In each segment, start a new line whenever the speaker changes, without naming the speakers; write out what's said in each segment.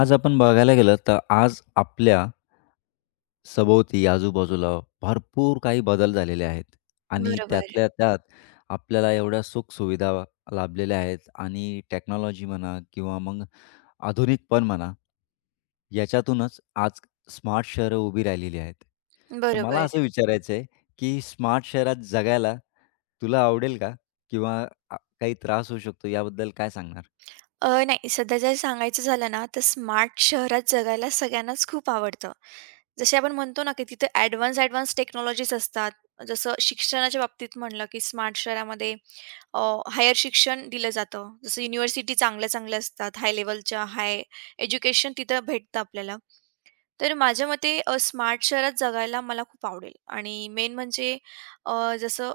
आज आपण बघायला गेलं तर आज आपल्या सभोवती, आजूबाजूला भरपूर काही बदल झालेले आहेत आणि
बरोबर,
त्यातल्या त्यात आपल्याला एवढ्या सुखसुविधा लाभलेल्या आहेत आणि टेक्नॉलॉजी म्हणा किंवा मग आधुनिकपण म्हणा, याच्यातूनच आज स्मार्ट शहरं उभी राहिलेली आहेत. तर मला
बरोबर.
असं विचारायचं आहे, की स्मार्ट शहरात जगायला तुला आवडेल का? किंवा काही त्रास होऊ शकतो याबद्दल काय सांगणार?
नाही, सध्या जर सांगायचं झालं ना, तर स्मार्ट शहरात जगायला सगळ्यांनाच खूप आवडतं. जसे आपण म्हणतो ना, की तिथे ॲडव्हान्स टेक्नॉलॉजीज असतात. जसं शिक्षणाच्या बाबतीत म्हणलं, की स्मार्ट शहरामध्ये अ, हायर शिक्षण दिलं जातं. जसं युनिव्हर्सिटी चांगल्या-चांगल्या असतात, हाय लेव्हलच्या हाय एज्युकेशन तिथं भेटतं आपल्याला. तर माझ्या मते स्मार्ट शहरात जगायला मला खूप आवडेल आणि मेन म्हणजे जसं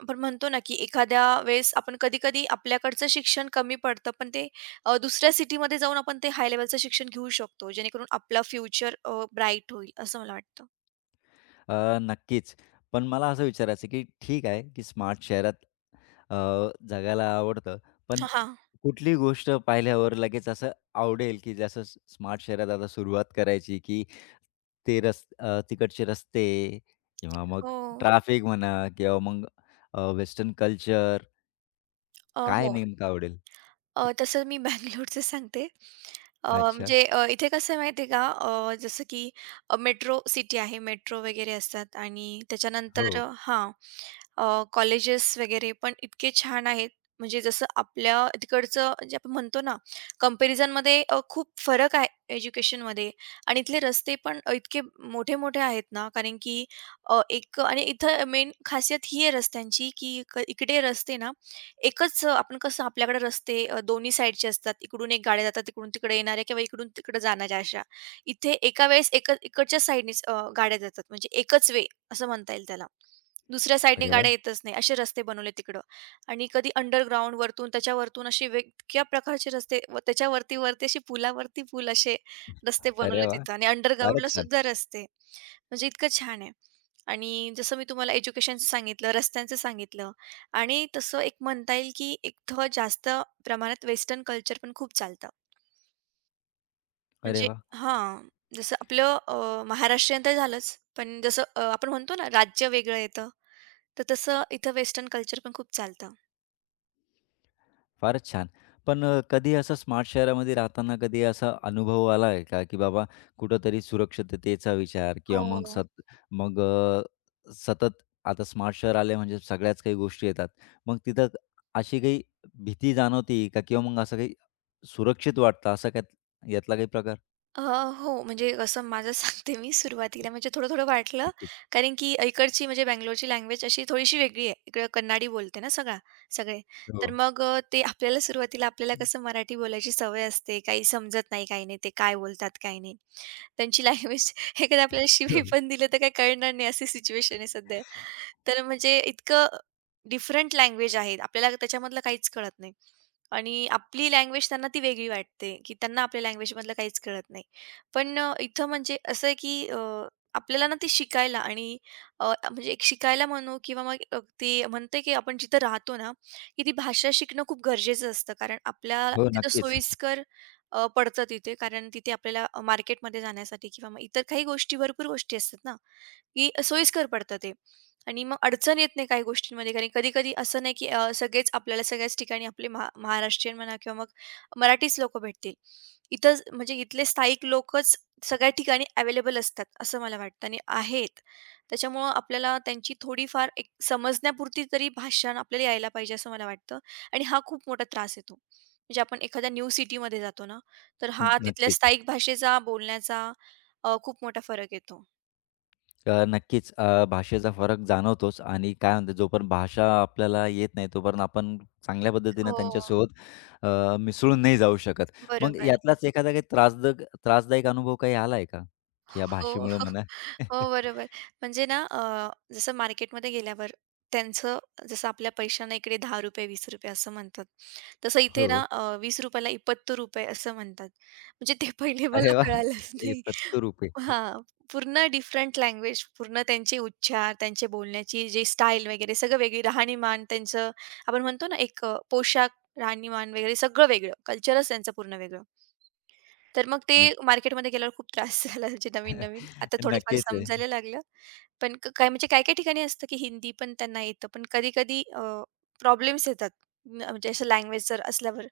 आपण म्हणतो ना, की एखाद्या वेळेस आपण कधी-कधी आपल्याकडचं शिक्षण कमी पडतं, पण ते दुसऱ्या सिटीमध्ये जाऊन आपण ते हाय लेव्हलचं शिक्षण घेऊ शकतो, जेणेकरून आपला फ्युचर ब्राईट होईल असं मला वाटतं.
नक्कीच. पण मला असं विचारायचं की ठीक आहे, की स्मार्ट शहरात अ, जगायला आवडतं. पण
हां.
कुठली गोष्ट पाहिल्यावर लगेच असं आवडेल, की जसं स्मार्ट शहरात आता सुरुवात करायची, की तिकडचे रस्ते किंवा मग
हो.
ट्रॅफिक म्हणा किंवा मग वेस्टर्न कल्चर काय
हो.
नेमकं आवडेल?
तसं मी बंगलोरचं सांगते.
अच्छा.
म्हणजे इथे कसं आहे माहिती आहे का, जसं की मेट्रो सिटी आहे, मेट्रो वगैरे असतात आणि
हो.
त्याच्यानंतर हां, कॉलेजेस वगैरे पण इतके छान आहेत. म्हणजे जसं आपल्या तिकडचं जे आपण म्हणतो ना, कंपॅरिझनमध्ये खूप फरक आहे एज्युकेशनमध्ये. आणि इथले रस्ते पण इतके मोठे-मोठे आहेत ना, कारण की एक आणि इथं मेन खासियत ही आहे रस्त्यांची, की इकडे रस्ते ना एकच. आपण कसं आपल्याकडे रस्ते दोन्ही साईडचे असतात. इकडून एक गाड्या जातात, तिकडून तिकडे येणाऱ्या किंवा इकडून तिकडे जाणाऱ्या अशा. इथे एका वेळेस एक इकडच्या साईडनीच गाड्या जातात, म्हणजे एकच वे असं म्हणता येईल त्याला. दुसऱ्या साईडने
अरे वाह!
गाड्या येतच नाही असे रस्ते बनवले तिकडं. आणि कधी अंडरग्राउंड वरतून त्याच्यावरतून असे वेगळ्या प्रकारचे रस्ते व त्याच्यावरती वरती अशी पुलावरती पूल असे रस्ते
अरे
बनवले
वाह!
तिथं आणि
फारच
अंडरग्राउंडला
छान.
सुद्धा रस्ते. म्हणजे इतकं छान आहे. आणि जसं मी तुम्हाला एज्युकेशनचं सांगितलं, रस्त्यांचं सांगितलं. आणि तसं एक म्हणता येईल, की इथं जास्त प्रमाणात वेस्टर्न कल्चर पण खूप चालतं.
अरे
म्हणजे
वाह!
हां, जसं आपलं महाराष्ट्रीयन तर झालंच, पण जसं आपण म्हणतो ना राज्य वेगळं येतं, तर तसं इथं वेस्टर्न कल्चर पण खूप चालतं.
फारच छान. पण कधी असं स्मार्ट शहरामध्ये राहताना कधी असा अनुभव आला आहे का, की बाबा कुठेतरी सुरक्षिततेचा विचार किंवा मग
हो.
सत मग अ, सतत आता स्मार्ट शहर आले म्हणजे सगळ्याच काही गोष्टी येतात. मग तिथं अशी काही भीती जाणवती का किंवा मग असं काही सुरक्षित वाटतं असं काय यातला काही प्रकार?
हो, म्हणजे कसं माझं सांगते मी. सुरुवातीला म्हणजे थोडं-थोडं वाटलं,
नक्कीच.
कारण की इकडची म्हणजे बंगलोरची लँग्वेज अशी थोडीशी वेगळी आहे. इकडं कन्नाडी बोलते ना सगळे. तर
हो.
मग ते आपल्याला सुरुवातीला आपल्याला कसं मराठी बोलायची सवय असते, काही समजत नाही, काही नाही. ते काय बोलतात, काय नाही. त्यांची लँग्वेज एखादा आपल्याला शिवी
हं.
पण दिलं तर काही कळणार नाही, अशी सिच्युएशन आहे सध्या. तर म्हणजे इतकं डिफरंट लँग्वेज आहेत. आपल्याला त्याच्यामधलं काहीच कळत नाही. आणि आपली लँग्वेज त्यांना ती वेगळी वाटते, की त्यांना आपल्या लँग्वेजमधलं काहीच कळत नाही. पण इथं म्हणजे असं आहे, की आपल्याला ना ते शिकायला आणि अ, म्हणजे एक शिकायला म्हणू किंवा मग ते म्हणते, की आपण जिथं राहतो ना, की ती भाषा शिकणं खूप गरजेचं असतं. कारण आपल्या
हो,
तिथं
नक्कीच.
सोयीस्कर पडतं तिथे. कारण तिथे आपल्याला मार्केटमध्ये जाण्यासाठी किंवा मग इतर काही गोष्टी, भरपूर गोष्टी असतात ना, की सोयीस्कर पडतं ते. आणि मग अडचण येत नाही काही गोष्टींमध्ये, कारण कधी-कधी असं नाही की सगळेच आपल्याला सगळ्याच ठिकाणी आपले महाराष्ट्रीयन म्हणा किंवा मग मराठीच लोकं भेटतील. इथंच म्हणजे इथले स्थायिक लोकच सगळ्या ठिकाणी अवेलेबल असतात, असं मला वाटतं आणि आहेत. त्याच्यामुळं आपल्याला त्यांची थोडीफार एक समजण्यापुरती तरी भाषा आपल्याला यायला पाहिजे असं मला वाटतं. आणि हा खूप मोठा त्रास येतो. म्हणजे आपण एखाद्या न्यू सिटीमध्ये जातो ना, तर हा तिथल्या
नक्कीच.
स्थायिक भाषेचा, बोलण्याचा खूप मोठा फरक येतो.
नक्कीच भाषेचा फरक जाणवतोच आणि काय म्हणतात जोपर्यंत भाषा आपल्याला येत नाही तोपर्यंत आपण चांगल्या पद्धतीनं
हो,
त्यांच्यासोबत मिसळून नाही जाऊ शकत. मग
बरोबर.
यातलाच एखादा काही त्रासदायक अनुभव काही आला आहे का? की या
हो,
भाषेमुळं
हो.
म्हणा?
हो, बरोबर. म्हणजे ना जसं मार्केटमध्ये गेल्यावर त्यांचं जसं आपल्या पैशांना इकडे ₹10 ₹20 असं म्हणतात. तसं इथे ना
हो.
₹20 ला ₹72 असं म्हणतात. म्हणजे ते पहिले मला
अरे वाह!
कळालंच
ए
नाही.
पत्तू रूप है.
हां, पूर्ण डिफरंट लँग्वेज, पूर्ण त्यांचे उच्चार, त्यांचे बोलण्याची जी स्टाईल वगैरे सगळं वेगळी, राहणीमान त्यांचं. आपण म्हणतो ना एक पोशाख, राहणीमान वगैरे सगळं वेगळं. कल्चरच त्यांचं पूर्ण वेगळं. तर मग ते मार्केटमध्ये गेल्यावर खूप त्रास झाला, म्हणजे नवीन-नवीन. आता थोडंफार
नक्कीच आहे.
समजायला लागलं. पण काय म्हणजे काही-काही ठिकाणी असतं की हिंदी पण त्यांना येतं. पण कधी-कधी प्रॉब्लेम्स येतात. म्हणजे असं लँग्वेज जर असल्यावर.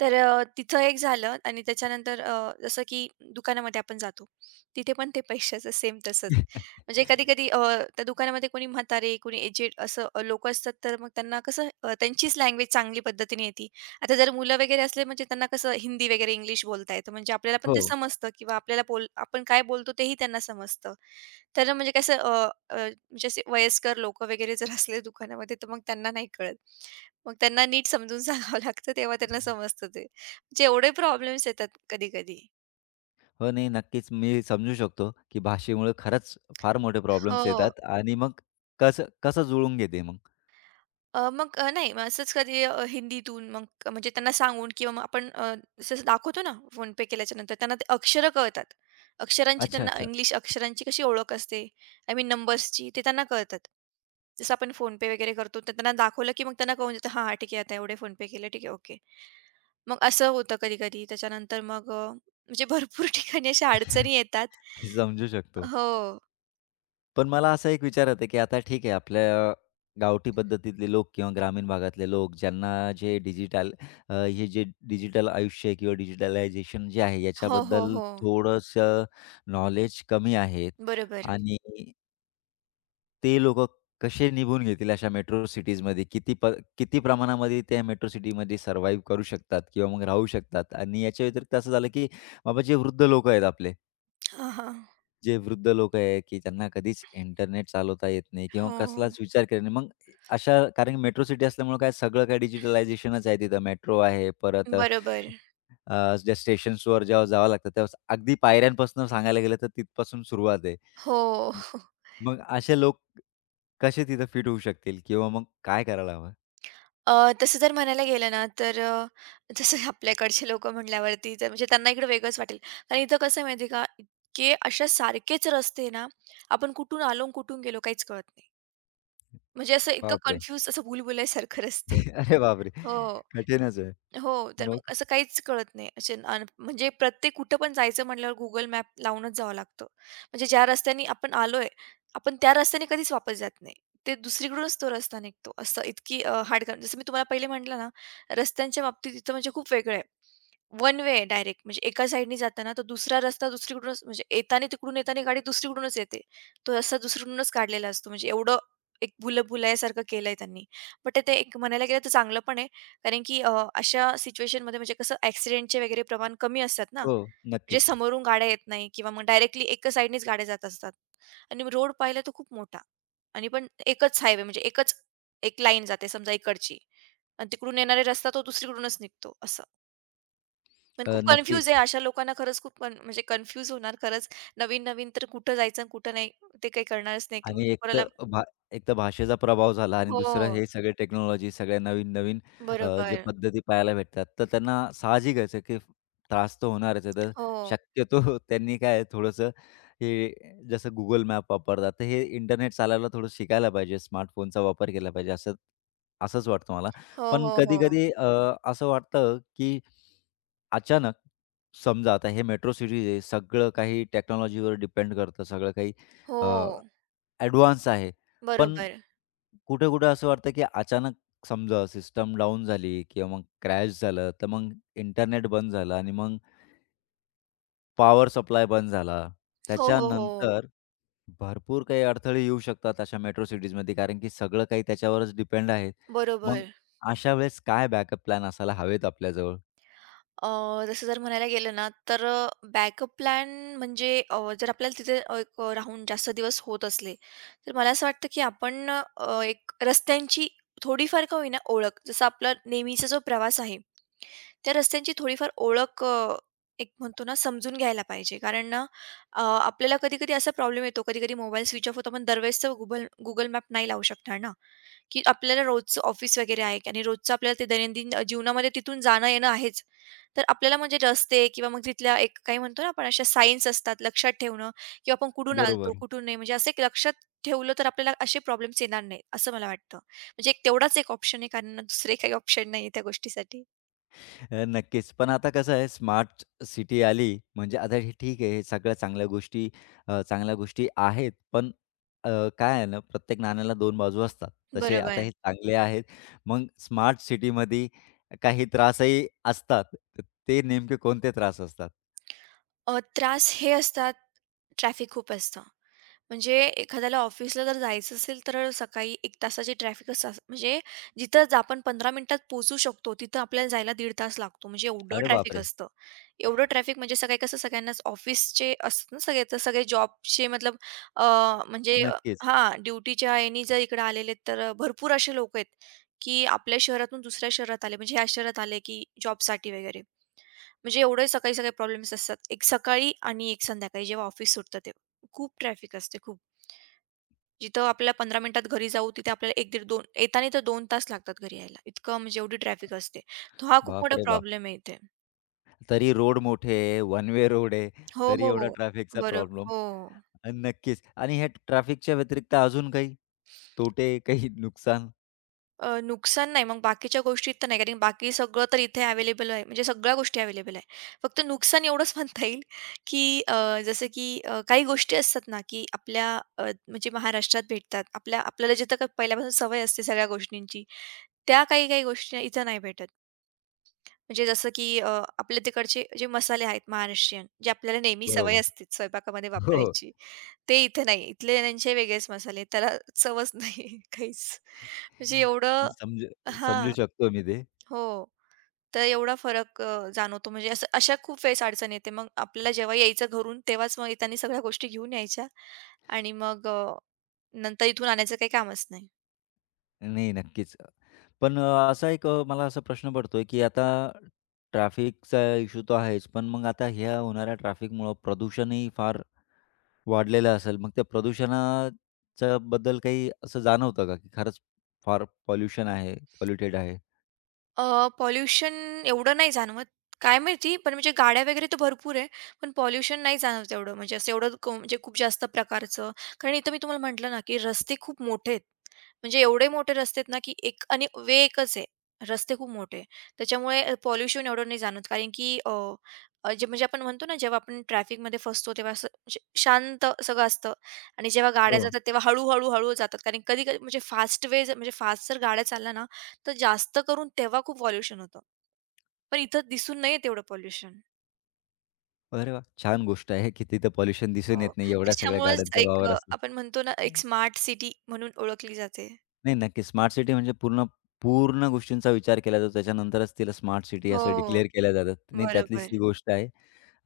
तर तिथं एक झालं आणि त्याच्यानंतर जसं की दुकानामध्ये आपण जातो. तिथे पण ते पैशाचं सेम तसंच. म्हणजे कधी-कधी त्या दुकानामध्ये कोणी म्हातारे, कोणी एजेड असं असतात, तर मग त्यांना कसं त्यांचीच लँग्वेज चांगली पद्धतीने येते. आता जर मुलं वगैरे असले म्हणजे त्यांना कसं हिंदी वगैरे इंग्लिश बोलता येतं, म्हणजे आपल्याला पण ते
हो.
समजतं किंवा आपल्याला बोल आपण काय बोलतो तेही त्यांना समजतं. तर म्हणजे कसं अ, अ, म्हणजे असे वयस्कर लोकं वगैरे जर असले दुकानामध्ये, तर मग त्यांना नाही कळत. मग त्यांना नीट समजून सांगावं लागतं, तेव्हा त्यांना समजतं ते. म्हणजे एवढे प्रॉब्लेम्स येतात कधी-कधी.
हो, नाही नक्कीच मी समजू शकतो, की भाषेमुळे खरंच फार मोठे प्रॉब्लेम्स
हो.
येतात आणि मग कसं कसं जुळवून घेते मग?
मग नाही, मग असंच कधी हिंदीतून मग म्हणजे त्यांना सांगून किंवा मग आपण जसं दाखवतो ना फोनपे केल्याच्या नंतर त्यांना ते अक्षरं कळतात. अक्षरांची
अच्छा,
त्यांना
अच्छा.
इंग्लिश अक्षरांची कशी ओळख असते, आय मीन नंबर्सची ते त्यांना कळतात. जसं आपण फोनपे वगैरे करतो, तर त्यांना दाखवलं की मग त्यांना कळून जातं, हां, हां, ठीक आहे, आता एवढे फोनपे केले, ठीक आहे, ओके. मग असं होतं कधी-कधी त्याच्यानंतर मग म्हणजे भरपूर ठिकाणी अशा अडचणी येतात.
समजू शकतो.
हो.
पण मला असं एक विचारत आहे, की आता ठीक आहे आपल्या गावठी पद्धतीतले लोक किंवा ग्रामीण भागातले लोक ज्यांना जे डिजिटल जे डिजिटल आयुष्य आहे किंवा डिजिटलायझेशन जे आहे
हो, हो,
याच्याबद्दल
हो.
थोडंसं नॉलेज कमी आहे
बरोबर.
आणि ते लोकं कसे निभून घेतील अशा मेट्रो सिटीजमध्ये? किती प्रमाणामध्ये त्या मेट्रो सिटीमध्ये सर्व्हाईव्ह करू शकतात किंवा मग राहू शकतात? आणि याच्या व्यतिरिक्त असं झालं, की बाबा जे वृद्ध लोकं आहेत आपले
हां, हां.
जे वृद्ध लोकं आहे, की त्यांना कधीच इंटरनेट चालवता येत नाही किंवा
हो.
कसलाच विचार केला नाही. मग अशा कारण की मेट्रो सिटी असल्यामुळं काय सगळं काही डिजिटलायझेशनच आहे तिथं. मेट्रो आहे, परत
बरोबर.
ज्या स्टेशन्सवर जेव्हा जावं लागतं तेव्हा अगदी पायऱ्यांपासून सांगायला गेलं तर तिथपासून सुरुवात आहे.
हो.
मग असे लोक कसे तिथं फिट होऊ शकतील किंवा मग काय करायला हवं?
तसं जर म्हणायला गेलं ना, तर जसं आपल्याकडचे लोकं म्हटल्यावरती तर म्हणजे त्यांना इकडे वेगळंच वाटेल. कारण इथं कसं आहे माहिती आहे का, इतके अशा सारखेच रस्ते आहे ना, आपण कुठून आलो आणि कुठून गेलो काहीच कळत नाही. म्हणजे असं इतकं
बापरे!
कन्फ्यूज असं भूलभुलैयासारखं रस्ते.
अरे बापरे!
हो.
कठीणच आहे.
हो, तर
मग
मग असं काहीच कळत नाही. असे अन म्हणजे प्रत्येक कुठं पण जायचं म्हटल्यावर Google मॅप लावूनच जावं लागतं. म्हणजे ज्या रस्त्याने आपण आलोय, आपण त्या रस्त्याने कधीच वापस जात नाही. ते दुसरीकडूनच तो रस्ता निघतो. असं इतकी जसं मी तुम्हाला पहिले म्हटलं ना, रस्त्यांच्या बाबतीत इथं म्हणजे खूप वेगळं आहे. वन वे डायरेक्ट म्हणजे एका साइडनी जाताना तो दुसरा रस्ता दुसरीकडूनच, म्हणजे येताना तिकडून येताना गाडी दुसरीकडूनच येते. तो रस्ता दुसरीकडूनच काढलेला असतो. म्हणजे एवढं एक भुलभुलैयासारखं केलंय त्यांनी. बट ते एक म्हणायला गेलं तर चांगलं पण आहे. कारण की अशा सिच्युएशनमध्ये म्हणजे कसं ॲक्सिडेंटचे वगैरे प्रमाण कमी असतात ना.
हो,
म्हणजे
नक्कीच.
समोरून गाड्या येत नाही किंवा मग डायरेक्टली एकाच साइडनीच गाड्या जात असतात. आणि रोड पाहिला तर खूप मोठा आणि पण एकच हायवे, म्हणजे एकच एक लाईन जाते समजा इकडची आणि तिकडून येणारे रस्ता तो दुसरीकडूनच निघतो असं. पण खूप कन्फ्यूज
नक्कीच.
आहे अशा लोकांना, खरंच खूप म्हणजे कन्फ्यूज होणार खरंच. नवीन-नवीन तर कुठं जायचं आणि कुठं नाही ते काही कळणारच नाही
आणि
म्हणजे कोणाला.
भा एक तर भाषेचा प्रभाव झाला आणि दुसरं
हो.
हे सगळे टेक्नॉलॉजी, सगळ्या नवीन-नवीन जे
बरोबर.
पद्धती पाहायला भेटतात. तर त्यांना साहजिकच आहे की त्रास तर होणारच आहे. तर
हो.
शक्यतो त्यांनी काय आहे थोडंसं हे जसं Google मॅप वापरतात, तर हे इंटरनेट चालायला थोडं शिकायला पाहिजे. स्मार्टफोनचा वापर केला पाहिजे असंच वाटतं मला.
हो,
पण
हो, हो.
कधी-कधी असं वाटतं की अचानक समजा आता हे मेट्रो सिटीज आहे, सगळं काही टेक्नॉलॉजीवर डिपेंड करतं. सगळं काही अ
हो.
ॲडव्हान्स आहे. पण
बरोबर.
कुठे-कुठे असं वाटतं, की अचानक समजा सिस्टम डाउन झाली किंवा मग क्रॅश झालं, तर मग इंटरनेट बंद झालं आणि मग पॉवर सप्लाय बंद झाला.
हो, हो, हो.
त्याच्यानंतर भरपूर काही अडथळे येऊ शकतात अशा मेट्रो सिटीजमध्ये, कारण की सगळं काही त्याच्यावरच डिपेंड आहे. मग
बरोबर.
अशा वेळेस काय बॅकअप प्लॅन असायला हवेत आपल्याजवळ?
जसं जर म्हणायला गेलं ना, तर बॅकअप प्लॅन म्हणजे जर आपल्याला तिथे एक राहून जास्त दिवस होत असले, तर मला असं वाटतं की आपण एक रस्त्यांची थोडीफार का होईना ओळख, जसं आपला नेहमीचा जो प्रवास आहे, त्या रस्त्यांची थोडीफार ओळख एक म्हणतो ना, समजून घ्यायला पाहिजे. कारण ना, आपल्याला कधी-कधी असा प्रॉब्लेम येतो, कधी-कधी मोबाईल स्विच ऑफ होतो, पण दरवेळेस तर Google मॅप नाही लावू शकणार ना, की आपल्याला रोजचं ऑफिस वगैरे आहे आणि रोजचं आपल्याला ते दैनंदिन जीवनामध्ये तिथून जाणं-येणं आहेच. तर आपल्याला म्हणजे रस्ते किंवा मग तिथल्या एक काही म्हणतो ना आपण अशा सायन्स असतात लक्षात ठेवणं किंवा आपण कुठून आलतो,
बरोबर.
कुठून नाही, म्हणजे असं एक लक्षात ठेवलं तर आपल्याला असे प्रॉब्लेम्स येणार नाहीत, असं मला वाटतं. म्हणजे एक तेवढाच एक ऑप्शन आहे, कारण दुसरे काही ऑप्शन नाहीये त्या गोष्टीसाठी.
नक्कीच. पण आता कसं आहे स्मार्ट सिटी आली, म्हणजे आता हे ठीक आहे, हे सगळ्या चांगल्या गोष्टी अ, चांगल्या गोष्टी आहेत. पण अ, काय आहे ना, प्रत्येक नाण्याला 2 बाजू असतात. तसे आता
बरोबर.
हे चांगले आहेत. मग स्मार्ट सिटीमध्ये काही त्रासही असतात. तर ते नेमके कोणते त्रास असतात?
त्रास हे असतात, ट्रॅफिक खूप असतं. म्हणजे एखाद्याला ऑफिसला जर जायचं असेल तर सकाळी एक तासाची ट्रॅफिक, असं म्हणजे जिथं आपण 15 मिनिटात पोहोचू शकतो, तिथं आपल्याला जायला दीड तास लागतो. म्हणजे एवढं
अरे
ट्रॅफिक
बापरे!
असतं. एवढं ट्रॅफिक म्हणजे सकाळी कसं सगळ्यांनाच ऑफिसचे असतात ना सगळे, तर सगळे जॉबचे मतलब अ, म्हणजे
नक्कीच.
हां, ड्युटीच्या यानी जर इकडे आलेले तर भरपूर असे लोकं आहेत, की आपल्या शहरातून दुसऱ्या शहरात आले, म्हणजे ह्या शहरात आले, की जॉबसाठी वगैरे. म्हणजे एवढे सकाळी सगळे प्रॉब्लेम्स असतात. एक सकाळी आणि एक संध्याकाळी जेव्हा ऑफिस सुटतं तेव्हा. खूप ट्रॅफिक असते खूप. जिथं आपल्याला 15 मिनिटात घरी जाऊ तिथे आपल्याला एक दीड 2 येताना तर दोन तास लागतात घरी यायला. इतकं म्हणजे एवढी ट्रॅफिक असते. तो हा खूप मोठा
बापरे बाप!
प्रॉब्लेम आहे इथे.
तरी रोड मोठे आहे, वन वे रोड आहे,
हो,
तरी
हो. हो.
एवढा ट्रॅफिकचा
बरं.
प्रॉब्लेम.
हो.
नक्कीच. आणि ह्या ट्रॅफिकच्या व्यतिरिक्त अजून काही तोटे, काही नुकसान?
नुकसान नाही मग बाकीच्या गोष्टीत तर नाही, कारण बाकी सगळं तर इथे अवेलेबल आहे. म्हणजे सगळ्या गोष्टी अवेलेबल आहे. फक्त नुकसान एवढंच म्हणता येईल, की जसं की काही गोष्टी असतात ना, की आपल्या म्हणजे महाराष्ट्रात भेटतात. आपल्या आपल्याला जिथं काही पहिल्यापासून सवय असते सगळ्या गोष्टींची, त्या काही-काही गोष्टी इथं नाही भेटत. म्हणजे जसं की आपल्या तिकडचे जे मसाले आहेत महाराष्ट्रीयन, जे आपल्याला नेहमी सवय
बरोबर.
असते स्वयंपाकामध्ये
हो, हो.
वापरायची, ते इथे नाही. इथले त्यांचे वेगळेच मसाले, त्याला चवच नाही काहीच. म्हणजे एवढं,
समजू समजू
हां.
शकतो मी ते.
हो. तर एवढा फरक जाणवतो. म्हणजे असं अशा खूप वेळेस अडचण येते. मग आपल्याला जेव्हा यायचं घरून, तेव्हाच मग त्यांनी सगळ्या गोष्टी घेऊन यायच्या आणि मग नंतर इथून आणायचं काही कामच नाही.
नाही, नक्कीच. पण अ, असा एक अ, मला असा प्रश्न पडतोय, की आता ट्रॅफिकचा इश्यू तर आहेच, पण मग आता ह्या होणाऱ्या ट्रॅफिकमुळं प्रदूषणही फार वाढलेलं असेल. मग त्या प्रदूषणाच्या बद्दल काही असं जाणवतं का, की खरंच फार पॉल्युशन आहे, पॉल्युटेड आहे?
पॉल्युशन एवढं नाही जाणवत. काय माहिती? पण म्हणजे गाड्या वगैरे तर भरपूर आहे. पण पॉल्युशन नाही जाणवत एवढं. म्हणजे असं एवढं म्हणजे खूप जास्त प्रकारचं. कारण इथं मी तुम्हाला म्हटलं ना, की रस्ते खूप मोठे आहेत. म्हणजे एवढे मोठे रस्ते आहेत ना, की एक आणि वे एकच आहे. रस्ते खूप मोठे आहे. त्याच्यामुळे पॉल्युशन एवढं नाही जाणवत. कारण की अ, अ, जे म्हणजे आपण म्हणतो ना, जेव्हा आपण ट्रॅफिकमध्ये फसतो, तेव्हा असं म्हणजे शांत सगळं असतं. आणि जेव्हा गाड्या
हो.
जातात, तेव्हा हळू-हळू, हळू हळू- हळू जातात. कारण कधी-कधी म्हणजे फास्ट वे म्हणजे फास्ट जर गाड्या चालल्या ना, तर जास्त करून तेव्हा खूप पॉल्युशन होतं. पण इथं दिसून नाहीये तेवढं पॉल्युशन.
अरे वाह! छान गोष्ट आहे, की तिथं पॉल्युशन दिसून
हो.
येत नाही एवढ्या सगळ्या
त्याच्यामुळेच
गाड्यांचा
एक
वावर असून.
आपण म्हणतो ना, एक स्मार्ट सिटी म्हणून ओळखली जाते.
नाही, नक्की. स्मार्ट सिटी म्हणजे पूर्ण पूर्ण गोष्टींचा विचार केला जातो. त्याच्यानंतरच तिला स्मार्ट सिटी
हो.
असं डिक्लेअर केल्या जातात. नाही, त्यातलीच
बरोबर.
ती गोष्ट आहे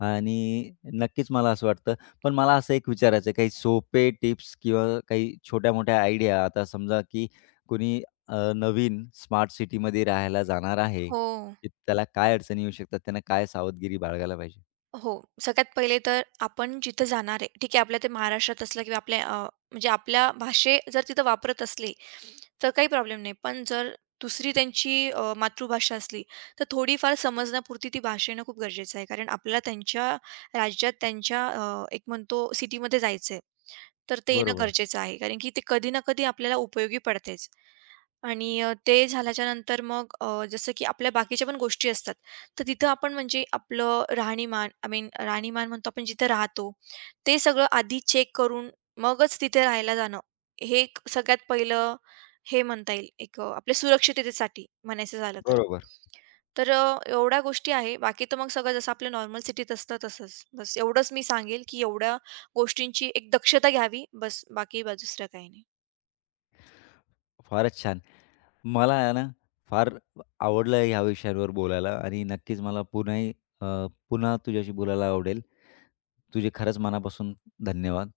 आणि नक्कीच मला असं वाटतं. पण मला असं एक विचारायचं आहे, काही सोपे टिप्स किंवा काही छोट्या-मोठ्या आयडिया आता समजा की कोणी नवीन स्मार्ट सिटीमध्ये राहायला जाणार आहे,
हो.
की त्याला काय अडचणी येऊ शकतात? त्यांना काय सावधगिरी बाळगायला पाहिजे?
हो. सगळ्यात पहिले तर आपण जिथं जाणार आहे, ठीक आहे, आपल्या ते महाराष्ट्रात असलं किंवा आपल्या म्हणजे आपल्या भाषे जर तिथं वापरत असली, तर काही प्रॉब्लेम नाही. पण जर दुसरी त्यांची मातृभाषा असली, तर थोडीफार समजण्यापुरती ती भाषा येणं खूप गरजेचं आहे. कारण आपल्याला त्यांच्या राज्यात, त्यांच्या एक म्हणतो सिटीमध्ये जायचंय. तर ते येणं
बरोबर,
गरजेचं आहे. कारण की ते कधी ना कधी आपल्याला उपयोगी पडतेच. आणि ते झाल्याच्या नंतर मग जसं की आपल्या बाकीच्या पण गोष्टी असतात. तर तिथं आपण म्हणजे आपलं राहणीमान, आय मीन राहणीमान म्हणतो आपण जिथं राहतो, ते सगळं आधी चेक करून मगच तिथे राहायला जाणं, हे एक सगळ्यात पहिलं हे म्हणता येईल एक आपल्या सुरक्षिततेसाठी म्हणायचं झालं तर.
बरोबर.
तर एवढ्या गोष्टी आहे. बाकी तर मग सगळं जसं आपलं नॉर्मल सिटीत असतं तसंच. बस एवढंच मी सांगेल, की एवढ्या गोष्टींची एक दक्षता घ्यावी. बस बाकी दुसरं काही नाही.
फारच छान. मला आहे ना, फार आवडलं आहे ह्या विषयांवर बोलायला आणि नक्कीच मला पुन्हाही अ, पुन्हा तुझ्याशी बोलायला आवडेल. तुझे खरंच मनापासून धन्यवाद.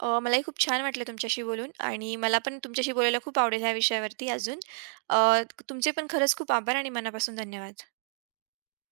मलाही खूप छान वाटलं तुमच्याशी बोलून, आणि मला पण तुमच्याशी बोलायला खूप आवडेल ह्या विषयावरती अजून. अ, तुमचे पण खरंच खूप आभार आणि मनापासून धन्यवाद.